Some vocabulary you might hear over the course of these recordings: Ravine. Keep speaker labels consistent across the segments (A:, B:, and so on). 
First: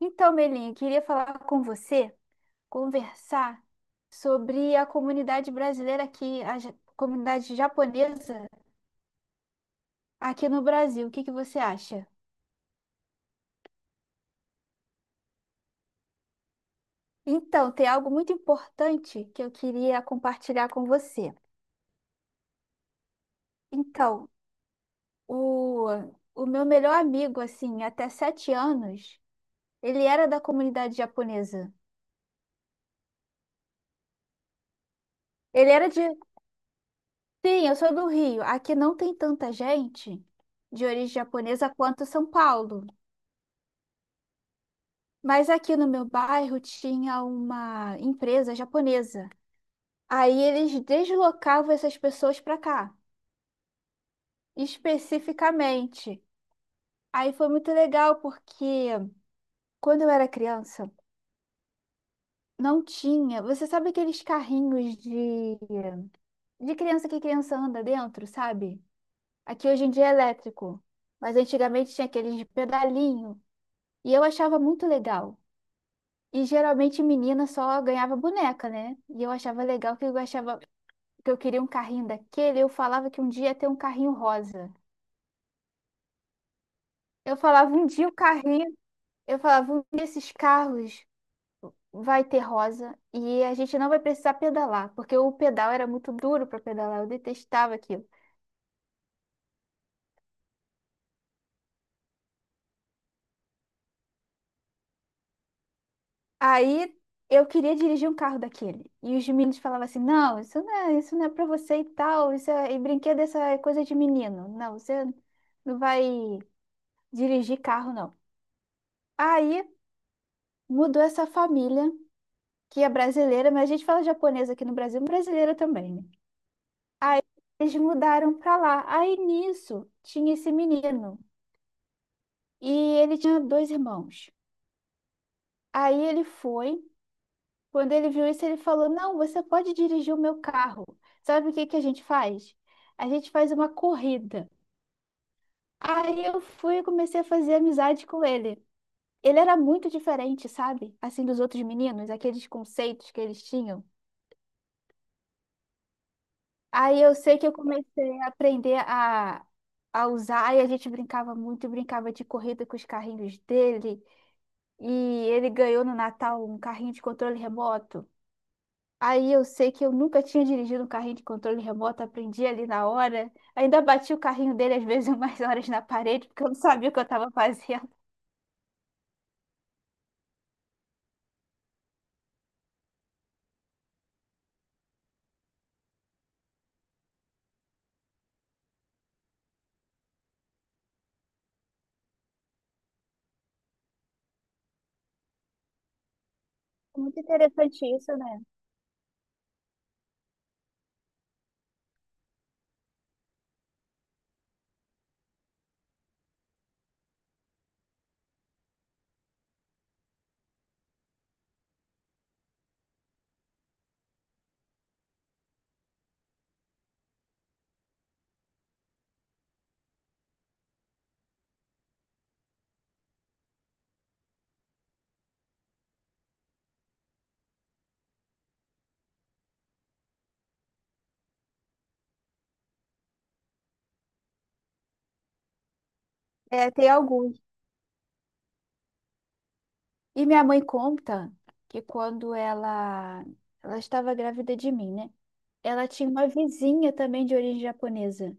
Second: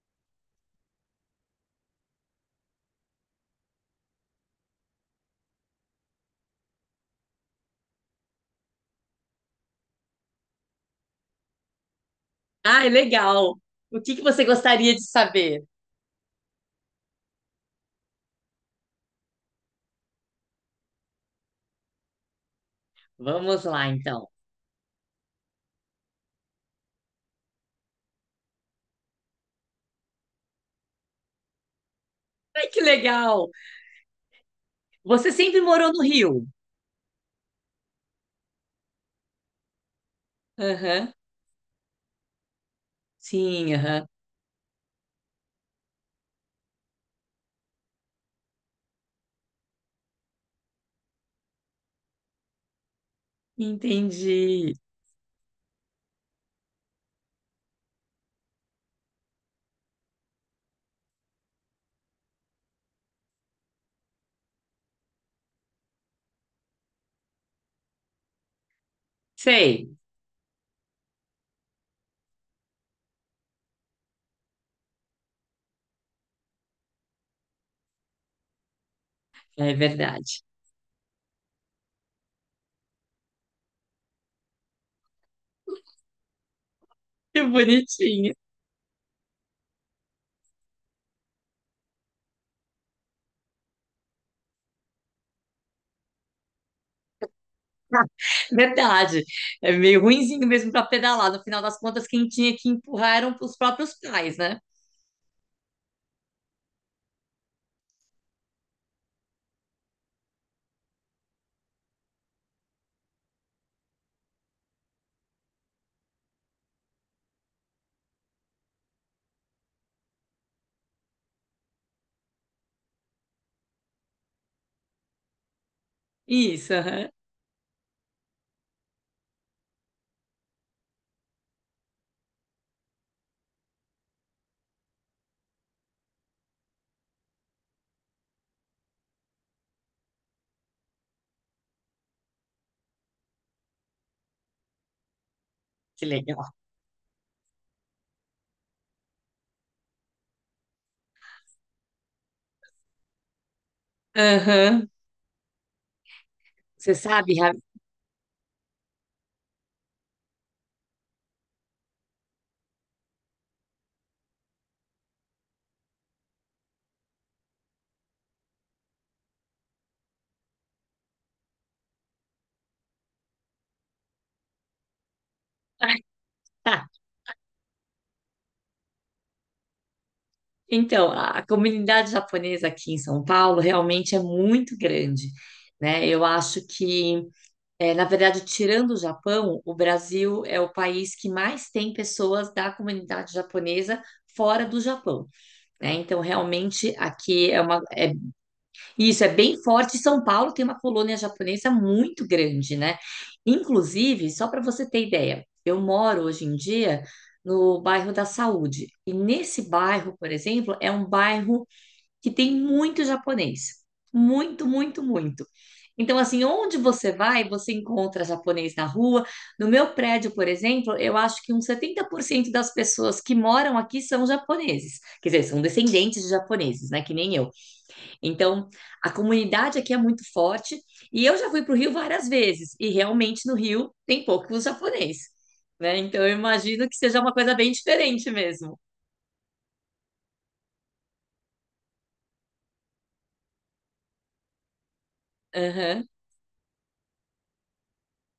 A: Então, Melinha, queria falar com você, conversar sobre a comunidade brasileira aqui, comunidade japonesa aqui no Brasil. O que que você acha?
B: Ai, legal. O que que você gostaria de saber?
A: Então, tem algo muito importante que eu queria compartilhar com você.
B: Vamos lá, então.
A: Então, o, o meu melhor amigo, assim, até 7 anos, ele era da comunidade japonesa.
B: Ai, que legal. Você sempre
A: Ele era
B: morou no
A: de.
B: Rio?
A: Sim, eu sou do Rio. Aqui não tem tanta gente de origem
B: Aham.
A: japonesa quanto São Paulo.
B: Sim, aham.
A: Mas aqui no meu bairro tinha uma empresa japonesa. Aí eles deslocavam essas pessoas para cá,
B: Entendi.
A: especificamente. Aí foi muito legal porque quando eu era criança, não tinha. Você sabe aqueles carrinhos de criança que criança anda dentro, sabe? Aqui hoje em
B: Sei.
A: dia é elétrico, mas antigamente tinha aqueles de pedalinho e eu achava muito legal. E geralmente menina só ganhava boneca, né? E eu achava
B: É
A: legal que eu
B: verdade.
A: achava que eu queria um carrinho daquele, eu falava que um dia ia ter um carrinho rosa. Eu
B: Que
A: falava um dia o
B: bonitinho.
A: carrinho, eu falava um dia esses carros vai ter rosa e a gente não vai precisar pedalar, porque o pedal era muito duro para pedalar, eu detestava aquilo.
B: Verdade. É meio ruinzinho mesmo para pedalar. No final das contas, quem tinha que empurrar eram os próprios pais, né?
A: Aí eu queria dirigir um carro daquele. E os meninos falavam assim: "Não, isso não é para você e tal, isso é e brinquedo, essa é coisa de menino. Não, você não vai dirigir carro não". Aí mudou essa família que é brasileira, mas a gente fala japonesa aqui no Brasil, brasileira também, né?
B: Isso, aham.
A: Aí eles mudaram pra lá. Aí nisso tinha esse menino e ele tinha dois irmãos. Aí ele foi, quando ele viu isso, ele falou: Não, você pode dirigir o meu carro. Sabe o que que a gente faz? A gente faz uma corrida.
B: Que
A: Aí
B: legal.
A: eu fui e comecei a fazer amizade com ele. Ele era muito diferente, sabe? Assim, dos outros meninos, aqueles conceitos que eles tinham.
B: Aham. Você
A: Aí eu
B: sabe,
A: sei que
B: Ra-
A: eu comecei a aprender a usar, e a gente brincava muito, brincava de corrida com os carrinhos dele, e ele ganhou no Natal um carrinho de controle remoto. Aí eu sei que eu nunca tinha dirigido um carrinho de controle remoto, aprendi ali na hora. Ainda bati o carrinho dele às vezes umas horas na parede, porque eu não sabia o que eu estava fazendo.
B: Então, a comunidade japonesa aqui em São Paulo realmente é muito grande, né? Eu acho que, na verdade, tirando o Japão, o Brasil é o país que mais tem pessoas da comunidade japonesa fora do Japão, né? Então, realmente
A: É muito
B: aqui é uma,
A: interessante
B: é-
A: isso, né?
B: isso é bem forte. São Paulo tem uma colônia japonesa muito grande, né? Inclusive, só para você ter ideia, eu moro hoje em dia no bairro da Saúde. E nesse bairro, por exemplo, é um bairro que tem muito japonês. Muito, muito, muito. Então, assim, onde você vai, você encontra japonês na rua. No meu prédio, por exemplo, eu acho que uns 70% das pessoas que moram aqui são japoneses. Quer dizer, são descendentes de japoneses, né? Que nem eu. Então, a comunidade aqui é muito forte. E eu já fui para o Rio várias vezes. E realmente no Rio tem poucos japoneses, né? Então, eu
A: É,
B: imagino
A: tem
B: que seja uma
A: alguns.
B: coisa bem diferente mesmo.
A: E minha mãe conta que quando ela estava grávida de mim, né? Ela tinha
B: Aham.
A: uma vizinha também de origem japonesa.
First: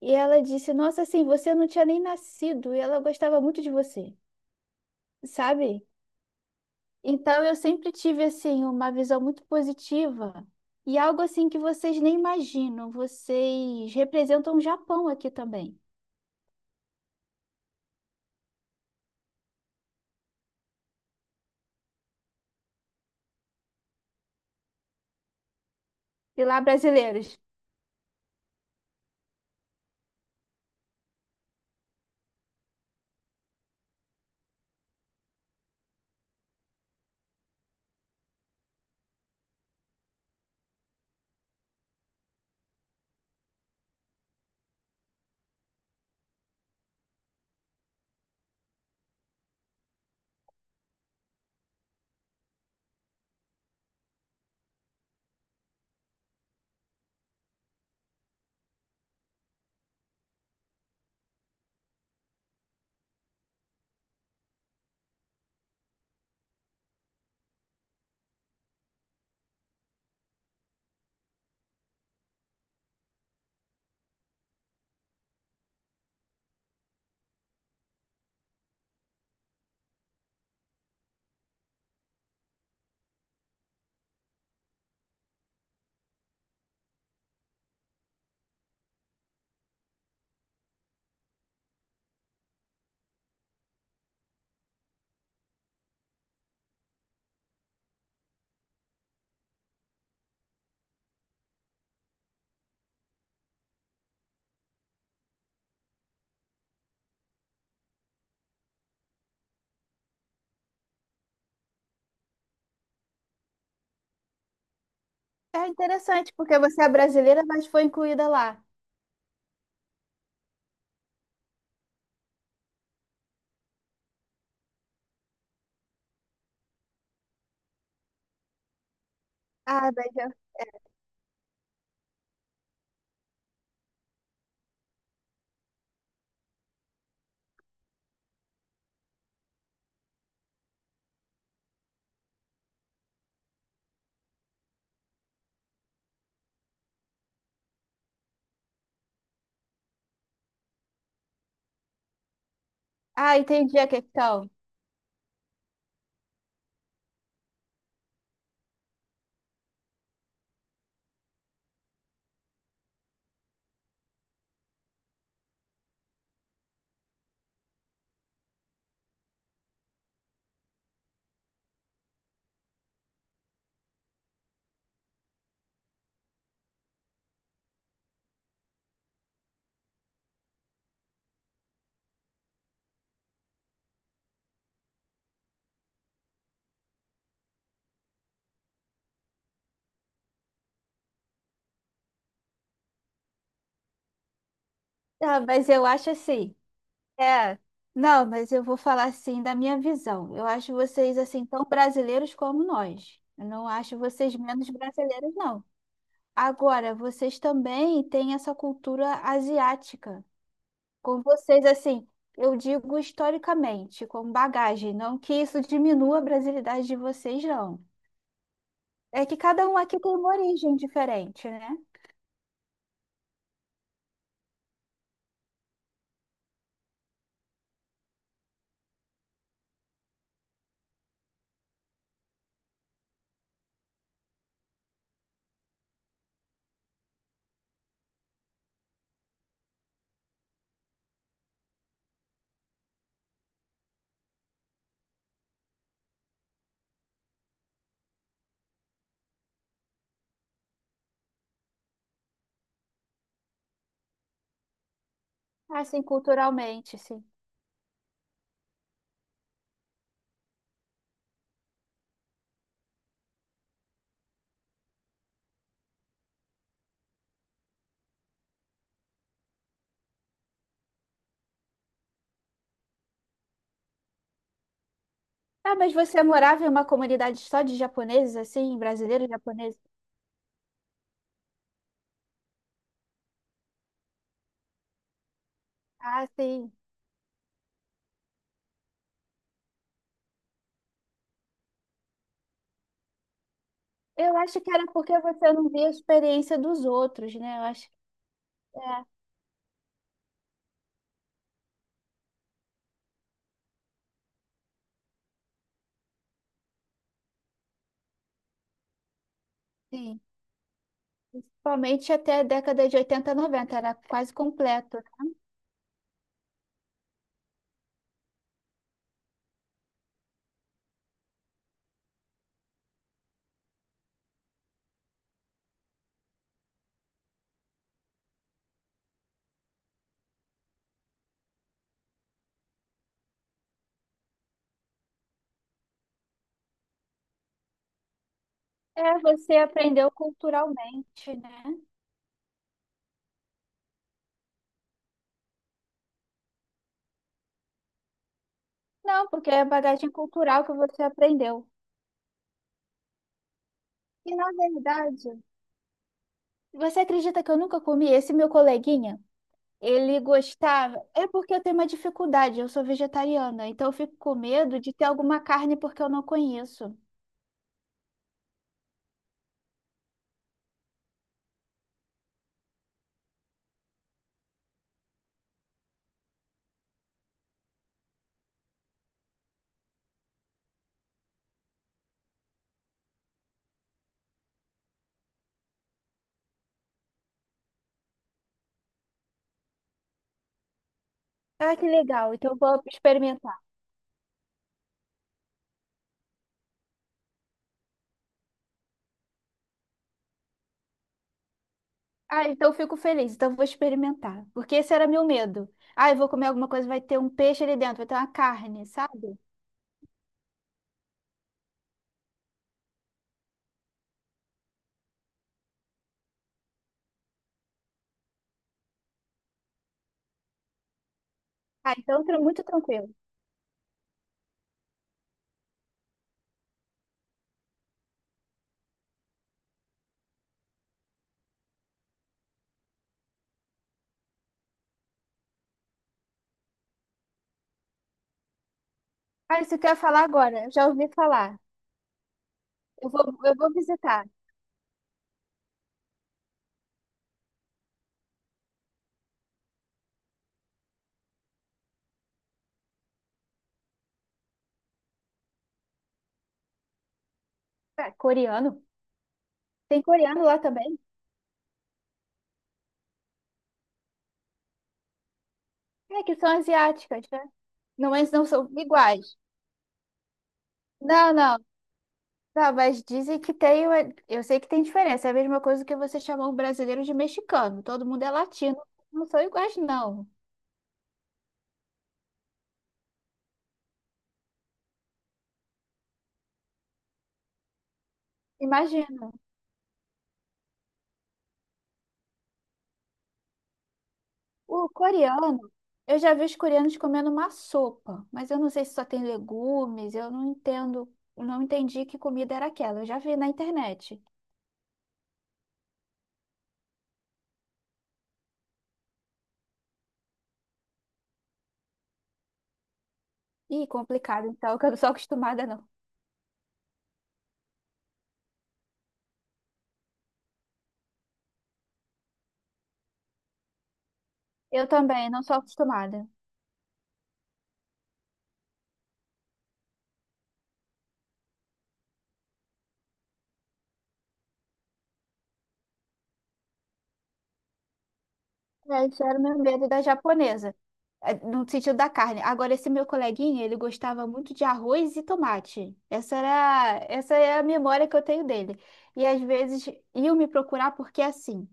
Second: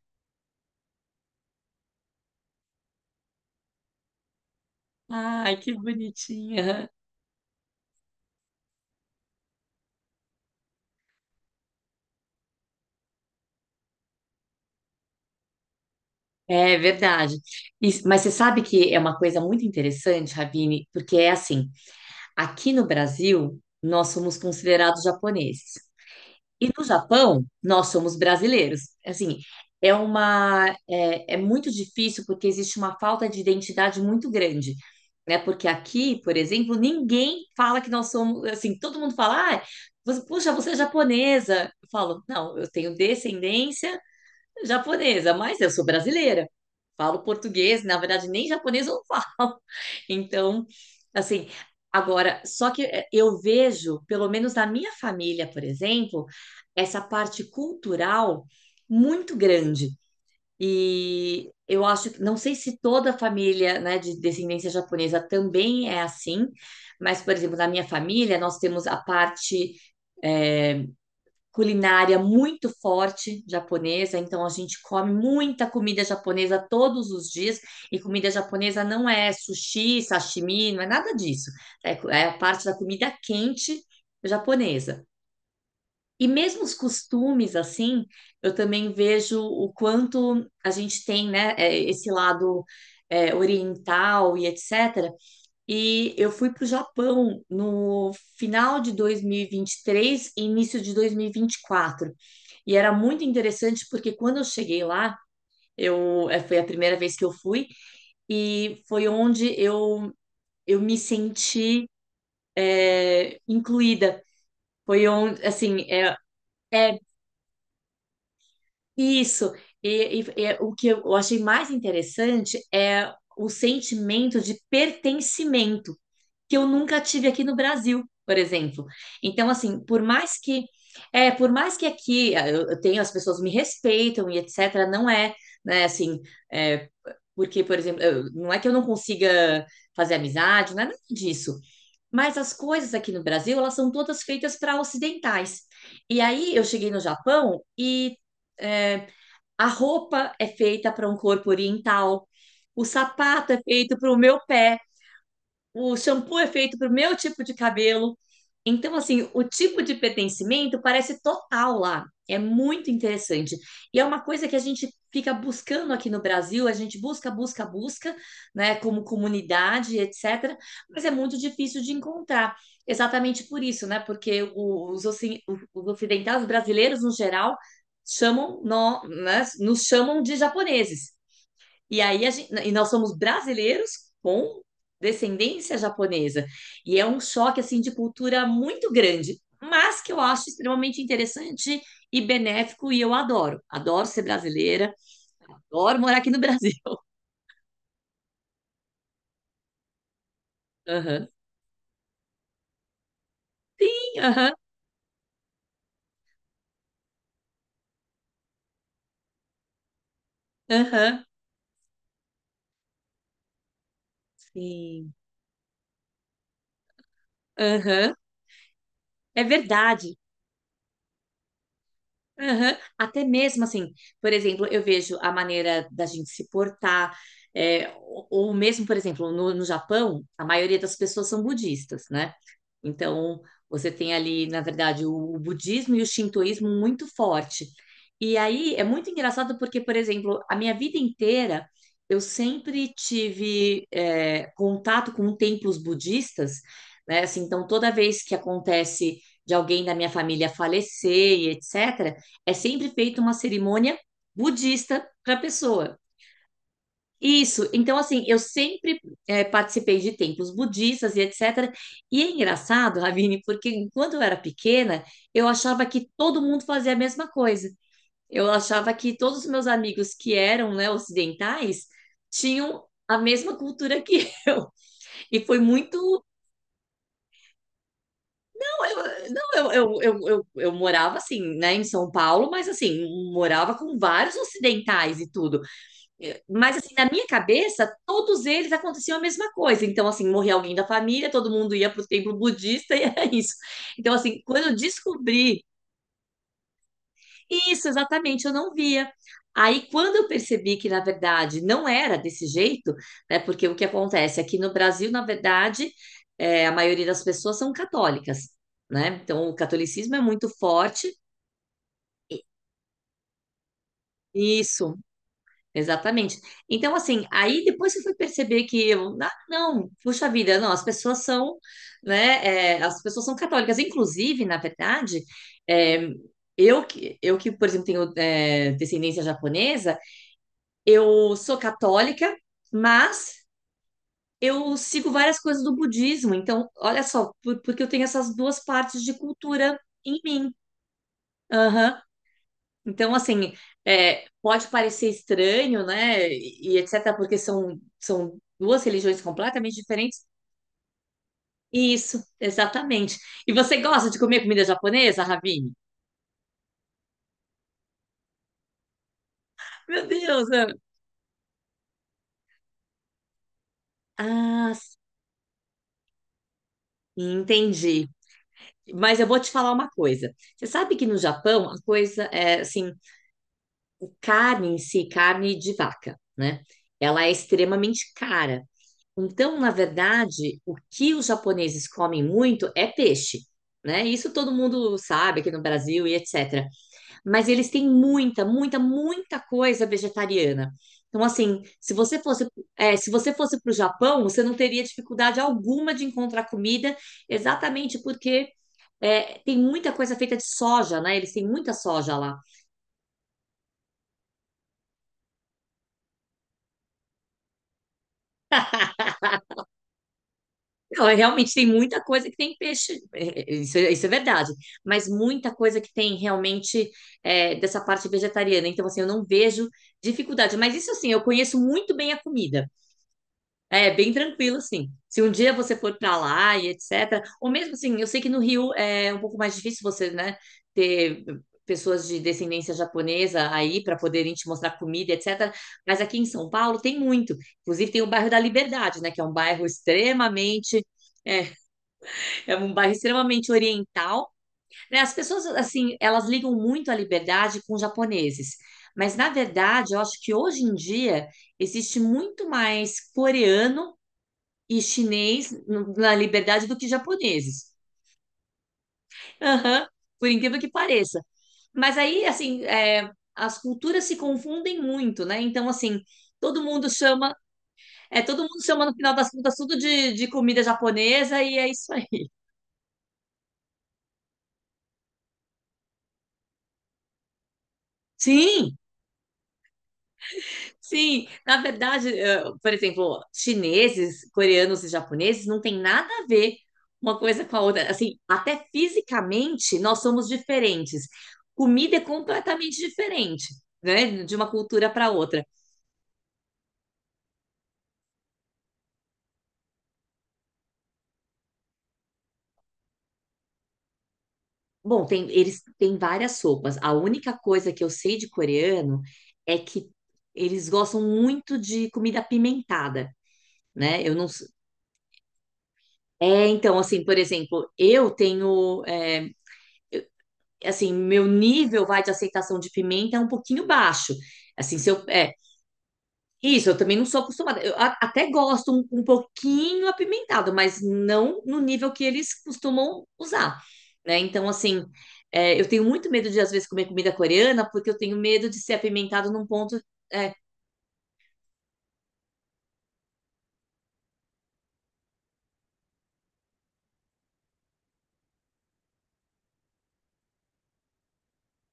A: E ela disse: Nossa, assim, você não tinha nem nascido e ela gostava muito de você,
B: Ai, que
A: sabe?
B: bonitinha.
A: Então eu sempre tive, assim, uma visão muito positiva e algo assim que vocês nem imaginam. Vocês representam o Japão aqui também.
B: É verdade. Mas você sabe que é uma coisa muito interessante, Ravine, porque é assim, aqui no Brasil, nós somos considerados japoneses.
A: E lá,
B: E no
A: brasileiros.
B: Japão, nós somos brasileiros. Assim, é muito difícil porque existe uma falta de identidade muito grande, né? Porque aqui, por exemplo, ninguém fala que nós somos, assim, todo mundo fala, ah, puxa, você é japonesa. Eu falo, não, eu tenho descendência japonesa, mas eu sou brasileira. Falo português, na verdade, nem japonês eu falo. Então, assim, agora, só que eu vejo, pelo menos na minha família, por exemplo, essa parte cultural muito grande. E eu acho que, não sei se toda a família, né, de descendência japonesa também é assim, mas, por exemplo, na minha família, nós temos a parte culinária muito forte japonesa, então a gente come muita comida japonesa todos os dias, e comida japonesa não é sushi, sashimi, não é nada disso. É a parte da comida quente japonesa. E mesmo os costumes, assim, eu também vejo o quanto a gente tem, né, esse lado oriental e etc. E eu fui para o Japão no final de 2023 e início de 2024. E era muito interessante porque quando eu cheguei lá, foi a primeira vez que eu fui e foi onde eu me senti incluída. Foi onde,
A: É
B: assim,
A: interessante, porque você é
B: é
A: brasileira, mas foi incluída lá.
B: isso. E o que eu achei mais interessante é o sentimento de pertencimento que eu nunca tive aqui no Brasil, por exemplo. Então, assim,
A: Ah,
B: por
A: mas eu-
B: mais que é, por mais que aqui ah, eu tenho as pessoas me respeitam e etc, não é, né, assim, é, porque, por exemplo, não é que eu não consiga fazer amizade, não é nada disso. Mas as coisas aqui no Brasil, elas são todas feitas para ocidentais. E aí eu cheguei no Japão e é, a roupa é feita para um corpo oriental, o
A: ah,
B: sapato é
A: entendi a
B: feito para o meu
A: questão.
B: pé, o shampoo é feito para o meu tipo de cabelo. Então, assim, o tipo de pertencimento parece total lá. É muito interessante. E é uma coisa que a gente fica buscando aqui no Brasil, a gente busca, busca, busca, né, como comunidade, etc. Mas é muito difícil de encontrar. Exatamente por isso, né? Porque os ocidentais, os brasileiros no geral, nos chamam de japoneses. E aí a gente, e nós somos brasileiros com descendência japonesa. E é um choque assim de cultura muito grande, mas que eu acho extremamente interessante e benéfico e eu adoro. Adoro ser brasileira,
A: Ah, mas eu
B: adoro
A: acho
B: morar aqui no
A: assim.
B: Brasil.
A: É. Não, mas eu vou falar assim da minha visão. Eu acho vocês
B: Aham.
A: assim tão brasileiros como nós. Eu não acho
B: Sim,
A: vocês
B: aham,
A: menos brasileiros, não. Agora, vocês também têm essa cultura asiática. Com
B: aham.
A: vocês, assim, eu digo historicamente, como bagagem.
B: Sim.
A: Não que isso diminua a brasilidade de vocês, não.
B: Aham.
A: É que
B: É
A: cada um aqui tem
B: verdade.
A: uma origem diferente, né?
B: Aham. Até mesmo assim, por exemplo, eu vejo a maneira da gente se portar, ou mesmo, por exemplo, no Japão, a maioria das pessoas são budistas, né? Então, você tem ali, na verdade, o budismo e o shintoísmo muito forte. E aí é muito engraçado porque, por exemplo, a minha vida inteira eu sempre tive contato com templos budistas, né? Assim, então, toda vez que acontece de alguém da minha família falecer e etc. É sempre feita uma cerimônia budista para a pessoa.
A: Assim, culturalmente, sim.
B: Isso, então assim, eu sempre participei de templos budistas e etc. E é engraçado, Ravine, porque enquanto eu era pequena, eu achava que todo mundo fazia a mesma coisa. Eu achava que todos os meus amigos que eram, né, ocidentais tinham a mesma cultura que eu. E foi
A: Ah, mas
B: muito.
A: você morava em uma comunidade só de japoneses, assim,
B: Não,
A: brasileiros
B: eu, não,
A: japoneses?
B: eu, eu, eu, eu, eu morava assim, né, em São Paulo, mas assim, morava com vários ocidentais e tudo.
A: Ah, sim.
B: Mas, assim, na minha cabeça, todos eles aconteciam a mesma coisa. Então, assim, morria alguém da família, todo mundo ia para o templo budista e era isso. Então,
A: Eu
B: assim,
A: acho
B: quando
A: que
B: eu
A: era porque você
B: descobri
A: não via a experiência dos outros, né? Eu
B: isso,
A: acho que
B: exatamente, eu não
A: é,
B: via. Aí, quando eu percebi que, na verdade, não era desse jeito, né? Porque o que acontece aqui no Brasil, na verdade, a maioria das pessoas são católicas, né? Então, o catolicismo
A: sim.
B: é muito forte.
A: Principalmente até a década de 80, 90 era quase completo.
B: Isso, exatamente. Então, assim, aí depois você foi perceber que eu, ah, não, puxa vida, não, as pessoas são, né, as pessoas são católicas. Inclusive, na verdade, é, eu que, por exemplo, tenho descendência japonesa, eu sou católica, mas eu sigo várias coisas do budismo. Então, olha só, porque eu tenho essas duas partes de
A: É, você
B: cultura
A: aprendeu
B: em mim.
A: culturalmente, né?
B: Aham. Então, assim, é, pode parecer estranho, né? E etc., porque são duas religiões
A: Não, porque é a
B: completamente
A: bagagem
B: diferentes.
A: cultural que você aprendeu.
B: Isso, exatamente. E você gosta de
A: E
B: comer
A: na
B: comida japonesa,
A: verdade,
B: Ravine?
A: você acredita que eu nunca comi esse meu coleguinha?
B: Meu
A: Ele
B: Deus!
A: gostava. É porque eu tenho uma dificuldade, eu sou vegetariana, então eu fico com
B: Ah,
A: medo de
B: s-
A: ter alguma carne porque eu não conheço.
B: entendi. Mas eu vou te falar uma coisa. Você sabe que no Japão, a coisa é assim, carne em si, carne de vaca, né? Ela é extremamente cara. Então, na verdade, o que os japoneses comem muito é peixe, né? Isso todo mundo sabe aqui no Brasil e etc. Mas eles têm muita, muita, muita coisa vegetariana. Então, assim,
A: Ah, que
B: se você
A: legal,
B: fosse,
A: então eu vou
B: se você
A: experimentar.
B: fosse para o Japão, você não teria dificuldade alguma de encontrar comida, exatamente porque tem muita coisa feita de soja, né? Eles têm muita soja lá.
A: Ah, então eu fico feliz, então eu vou experimentar. Porque esse era meu medo. Ah, eu vou comer alguma coisa, vai ter um peixe ali dentro, vai ter uma carne, sabe?
B: Não, realmente tem muita coisa que tem peixe, isso é verdade, mas muita coisa que tem realmente dessa parte vegetariana. Então, assim, eu não vejo dificuldade. Mas isso, assim, eu conheço muito bem a
A: Muito
B: comida.
A: tranquilo.
B: É bem tranquilo, assim. Se um dia você for para lá e etc. Ou mesmo assim, eu sei que no Rio é um pouco mais difícil você, né, ter pessoas de descendência japonesa aí para poderem te mostrar comida, etc. Mas aqui em São Paulo tem muito. Inclusive tem o bairro da Liberdade, né, que é um
A: Ah,
B: bairro
A: isso que eu ia falar agora,
B: extremamente
A: já ouvi
B: é,
A: falar.
B: é um bairro extremamente
A: Eu vou visitar.
B: oriental, né? As pessoas, assim, elas ligam muito à liberdade com os japoneses. Mas, na verdade, eu acho que hoje em dia existe muito mais coreano e chinês na liberdade do que japoneses.
A: Ah, coreano?
B: Aham,
A: Tem
B: por
A: coreano
B: incrível
A: lá
B: que
A: também?
B: pareça. Mas aí, assim, as culturas se confundem muito, né? Então, assim,
A: É, que são
B: todo mundo
A: asiáticas,
B: chama,
A: né? Não, mas
B: todo
A: não
B: mundo
A: são
B: chama no final das
A: iguais.
B: contas tudo de comida
A: Não,
B: japonesa e
A: não.
B: é isso aí.
A: Não, mas dizem que tem uma... Eu sei que tem diferença. É a mesma coisa que você chamar um brasileiro de mexicano. Todo mundo é
B: Sim,
A: latino. Não são iguais, não.
B: sim, na verdade, por exemplo, chineses, coreanos e japoneses não tem nada a ver uma coisa com a outra. Assim, até
A: Imagina.
B: fisicamente nós somos diferentes. Comida é completamente diferente, né, de uma
A: O
B: cultura para outra.
A: coreano, eu já vi os coreanos comendo uma sopa, mas eu não sei se só tem legumes, eu não entendo, não entendi que comida era aquela. Eu já vi na internet.
B: Bom, tem, eles têm várias sopas. A única coisa que eu sei de coreano é que eles gostam muito de comida apimentada,
A: Ih,
B: né? Eu não s-
A: complicado, então, que eu não sou acostumada, não.
B: É, então, assim, por exemplo, assim, meu nível vai de aceitação de pimenta é um pouquinho baixo. Assim,
A: Eu
B: se eu
A: também
B: é
A: não sou acostumada.
B: isso, eu também não sou acostumada. Eu até gosto um, um pouquinho apimentado, mas não no nível que eles costumam usar, né? Então, assim, eu tenho muito medo de às vezes comer comida coreana, porque eu tenho medo de ser
A: É, isso
B: apimentado
A: era o
B: num
A: meu
B: ponto.
A: medo da
B: É,
A: japonesa, é, no sentido da carne. Agora, esse meu coleguinha, ele gostava muito de arroz e tomate. Essa era, essa é a memória que eu tenho dele. E às vezes iam me procurar porque assim,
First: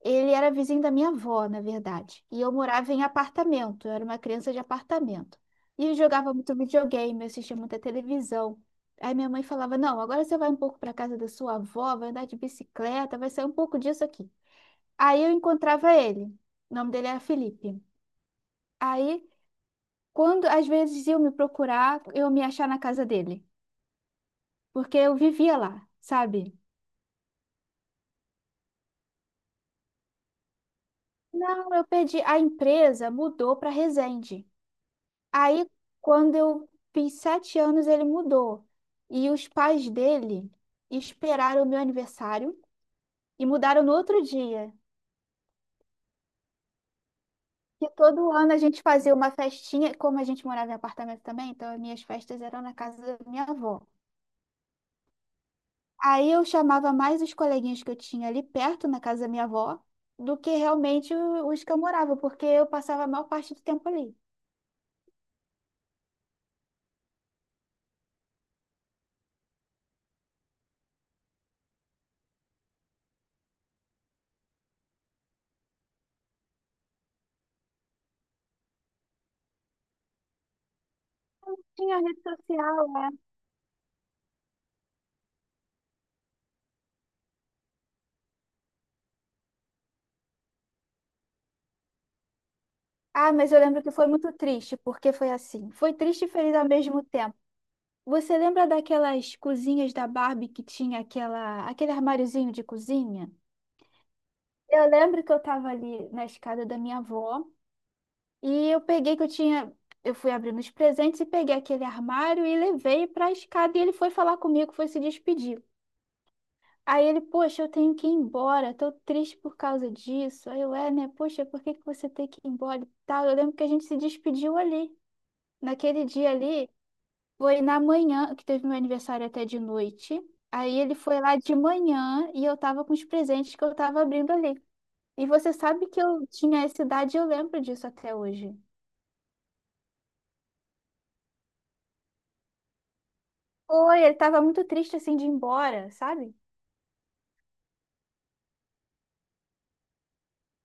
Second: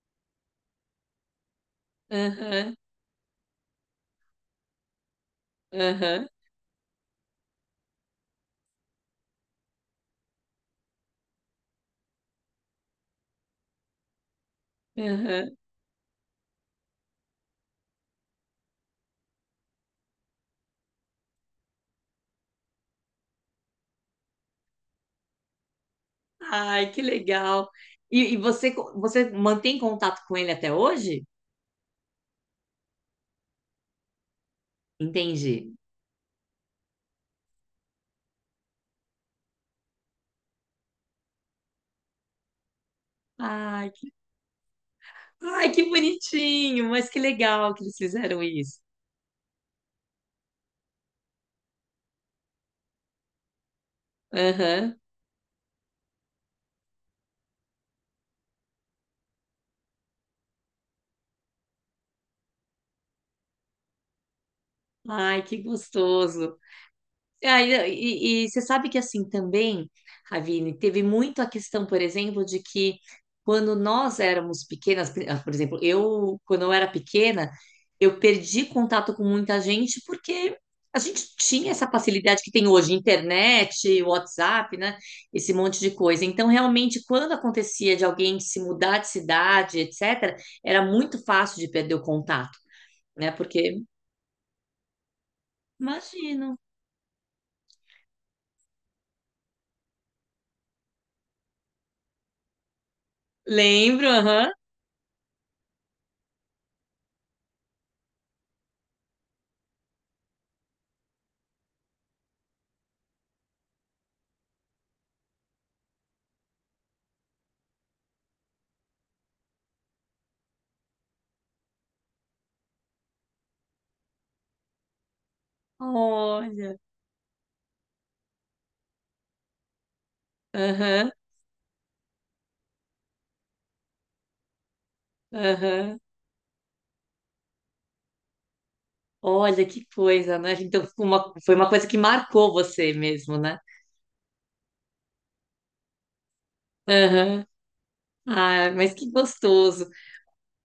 A: ele era vizinho da minha avó, na verdade. E eu
B: aham,
A: morava em apartamento, eu era uma criança de apartamento. E eu
B: aham,
A: jogava muito videogame, eu assistia muita televisão. Aí minha mãe falava: Não, agora você vai um pouco para casa da sua avó, vai andar de bicicleta, vai sair um pouco disso aqui. Aí eu
B: aham.
A: encontrava ele. O nome dele era Felipe. Aí, quando às vezes iam me procurar, eu me achar na casa dele, porque eu vivia lá, sabe?
B: Ai, que legal. E você, você mantém contato com ele até hoje?
A: Não, eu perdi. A empresa mudou para Resende. Aí,
B: Entendi.
A: quando eu fiz 7 anos, ele mudou. E os pais dele esperaram o meu aniversário e mudaram
B: Ai,
A: no outro dia.
B: ai, que bonitinho, mas que legal que
A: E
B: eles
A: todo
B: fizeram
A: ano a
B: isso.
A: gente fazia uma festinha, como a gente morava em apartamento também, então as minhas festas eram na casa da minha avó.
B: Aham.
A: Aí eu chamava mais os coleguinhas que eu tinha ali perto, na casa da minha avó, do que realmente os que eu morava, porque eu passava a maior parte do tempo ali.
B: Ai, que gostoso. Ah, e você sabe que assim também, Ravine, teve muito a questão, por exemplo, de que quando nós éramos pequenas, por exemplo, eu, quando eu era pequena, eu perdi contato com muita gente porque a gente tinha essa
A: Tinha rede
B: facilidade que tem
A: social,
B: hoje,
A: né?
B: internet, WhatsApp, né? Esse monte de coisa. Então, realmente, quando acontecia de alguém se mudar de cidade, etc., era muito fácil de perder o contato, né?
A: Ah, mas eu
B: Porque,
A: lembro que foi muito triste, porque foi assim. Foi triste e feliz
B: imagino.
A: ao mesmo tempo. Você lembra daquelas cozinhas da Barbie que tinha aquela, aquele armáriozinho de cozinha?
B: Lembro, aham.
A: Eu lembro que eu estava ali na escada da minha avó. E eu peguei que eu tinha. Eu fui abrindo os presentes e peguei aquele armário e levei para a escada. E ele foi falar comigo, foi se despedir. Aí ele, poxa, eu tenho que ir embora, tô triste por causa disso. Aí eu, é, né? Poxa, por que que você tem que ir embora e tal? Eu lembro que a gente se despediu ali. Naquele dia ali,
B: Olha.
A: foi na manhã, que teve meu aniversário até de noite. Aí ele
B: Aham,
A: foi lá de manhã e eu tava com os presentes que eu tava abrindo ali. E você sabe
B: aham.
A: que eu tinha essa idade e eu lembro disso até hoje.
B: Olha que coisa, né? Então, foi uma coisa que marcou você mesmo, né?
A: Foi, ele tava muito triste assim de ir embora, sabe?
B: Aham. Ah, mas que gostoso.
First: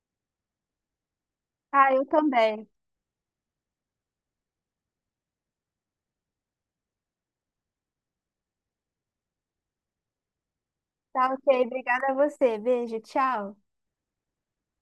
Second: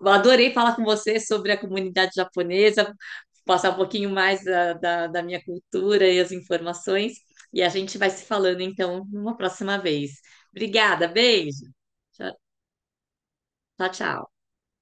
B: Eu adorei falar com você sobre a
A: Ah, eu
B: comunidade
A: também.
B: japonesa, passar um pouquinho mais da minha cultura e as informações. E a gente vai se falando, então, numa próxima vez. Obrigada,
A: Tá ok,
B: beijo.
A: obrigada a
B: Tchau,
A: você. Beijo, tchau.
B: tchau. Tchau.